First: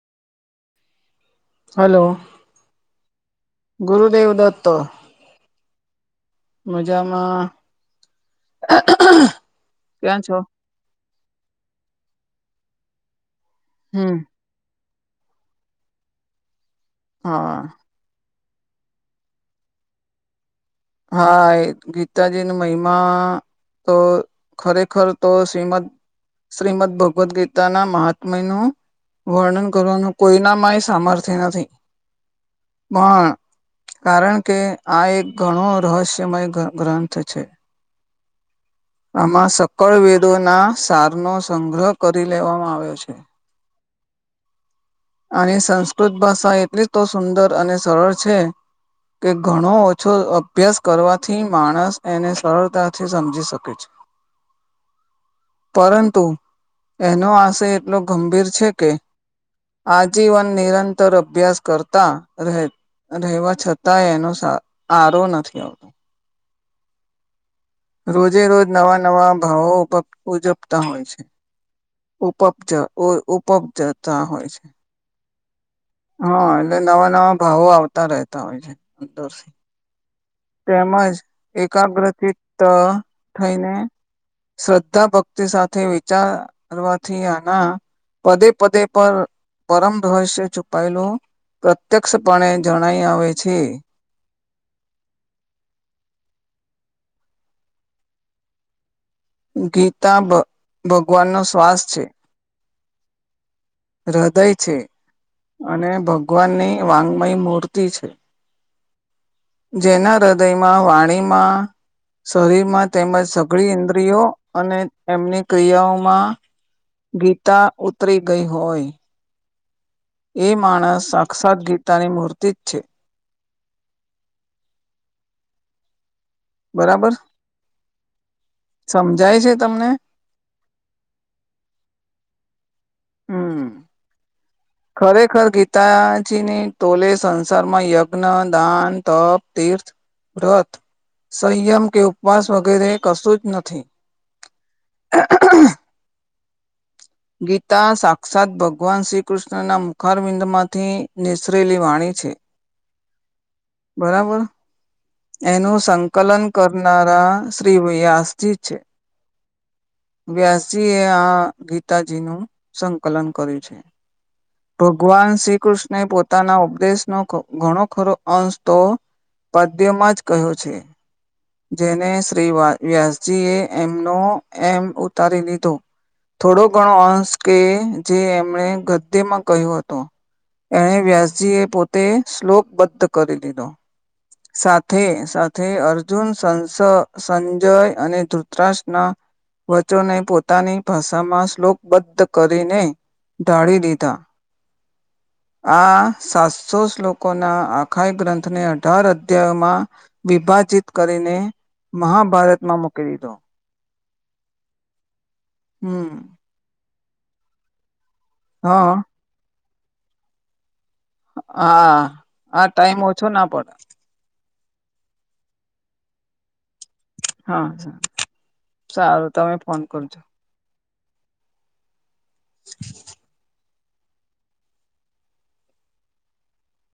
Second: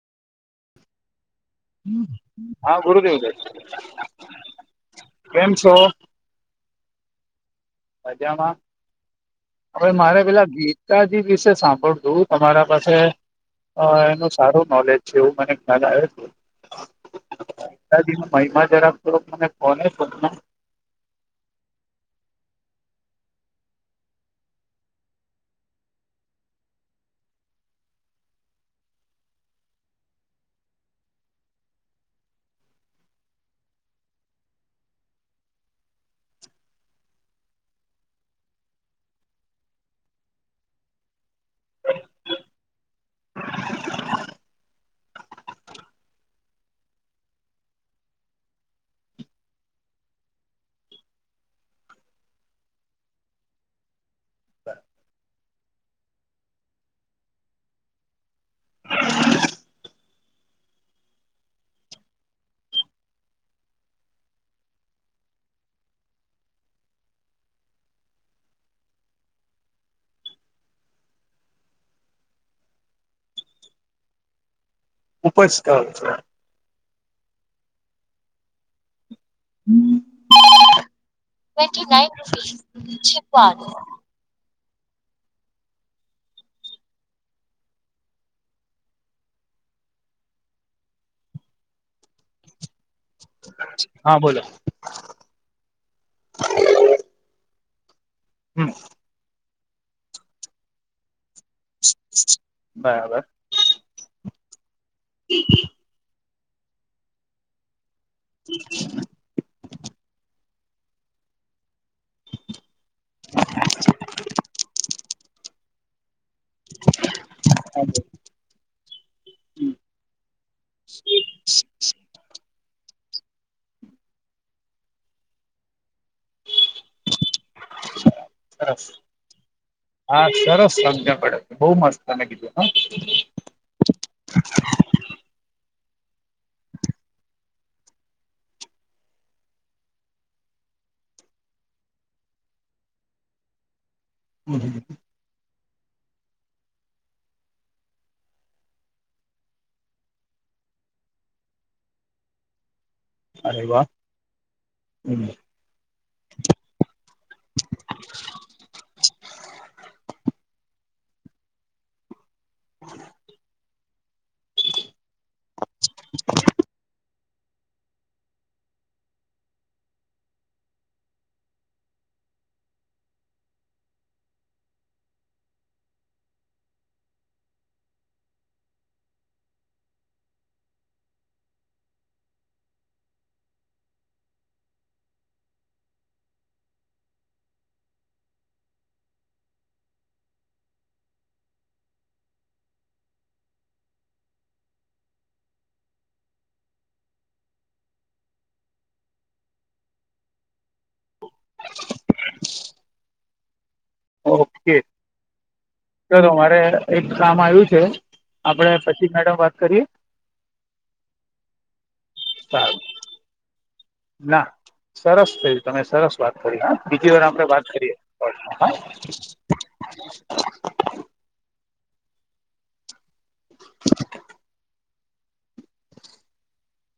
Hello હા ગુરુદેવદત્ત ગુરુદેવ દત્ત છે કેમ છો. મજામાં. બજામાં આપણે ક્યાં મારે છો પેલા ગીતા ગીતાજી વિશે સાંભળ તું તમારા પાસે અહ હમ એનું સારું નોલેજ છે એવું મને ખ્યાલ આયો છે. હા. [inaudible] હા એ ગીતાજી ની મહિમા તો ખરેખર તો શ્રીમદ શ્રીમદ ભગવદ્ ગીતાના મહાત્મનું વર્ણન કરવાનું કોઈનામાંય સામર્થ્ય નથી. માં પણ કારણ કે આ એક ઘણો રહસ્યમય ગ્રં ગ્રંથ છે. આમાં સકળ વેદોના સારનો સંગ્રહ કરી લેવામાં આવ્યો છે. [inaudible] અને સંસ્કૃત ભાષા એટલી તો સુંદર અને સરળ છે કે ઘણો છો અભ્યાસ કરવાથી માણસ એને સરળતાથી સમજી શકે છે. પરંતુ એનો આશય એટલો ગંભીર છે કે આજીવન નિરંતર અભ્યાસ કરતા રહે. અને રહેવા છતાંય એનો આરો નથી આવતો. રોજે રોજ નવા નવા ભાવો ઉપક ઉજપતા હોય છે. ઉપબ્જ અહ ઉપબ્જતા હોય છે. ઉપજ કર છે. હા એટલે નવા નવા ભાવો આવતા રહેતા હોય છે. તો સે તેમજ એકાગ્રતિતા થઈને શ્રદ્ધા ભક્તિ સાથે વિચાર વાથી આના પદે પદે પર પરમ હોય છે છુપાયેલો પ ત્યક્ષપણે જણાય આવે છે. હા બોલો. હમ્મ. ગીતાબ ભગવાનનો શ્વાસ છે. બરાબર હૃદય છે અને ભગવાનની વાંગમય મૂર્તિ છે. હ. જેના હૃદયમાં વાણીમાં શરીરમાં તેમજ સઘડી ઇન્દ્રિયો અને એમની ક્રિયાઓમાં ગીતા હા બોલો. ઉતરી ગઈ હોય એ માણસ સાક્ષાત ગીતાની મૂર્તિ જ છે. બરાબર સરસ સમજાય છે તમને? હા સરસ સંમજ પડે. બહુ મસ્ત તમે કીધું હ. હમ્મ. ખરેખર ગીતાજીની ટોલે સંસારમાં યજ્ઞ દાન તપ તીર્થ વ્રત સંયમ કે ઉપવાસ વગેરે કશું જ નથી. હમ્મ હમ્મ હમ્મ. ગીતા સાક્ષાત ભગવાન શ્રી કૃષ્ણના મુખારબિંદ માંથી નેસરેલી વાણી છે. અરે વાહ બરાબર હમ્મ. એનું સંકલન કરનારા શ્રી વ્યાસજી છે. વ્યાસીએ આ ગીતાજીનું સંકલન કર્યું છે. ભગવાન શ્રી કૃષ્ણ એ પોતાના ઉપદેશનો ઘણો ખરો અંશ તો તેમાં જ કહ્યો છે. જેને શ્રી વા-વ્યાસજી એ એમનો એમ ઉતારી લીધો. થોડો ઘણો અંશ કે જે એમણે ગદ્દ્યમાં કહ્યો હતો. એણે વ્યાસજી એ પોતે શ્લોક બદ્ધ કરી દીધો. સાથે સાથે અર્જુન સંસ સંજય અને ધૃત્રરાક્ષના વચ્ચોને પોતાની ભાષામાં શ્લોકબદ્ધ કરીને તાળી દીધા આ સાતસો શ્લોકોના આખા ગ્રંથને અઢાર અઘ્યાયોમાં વિભાજિત કરીને, મહાભારતમાં મૂકી દીધો. ઓકે, હમ ચાલો મારે એક કામ આવ્યું છે. આપણે હા પછી મેડમ વાત કરીએ હા, આ સારું ટાઈમ ઓછો ના પડે ના, સરસ થયું, તમે સરસ વાત કરી હા. બીજી વાર આપણે હા વાત કરીએ, હ સારું તમે ફોન કરજો [inaudible] [inaudible]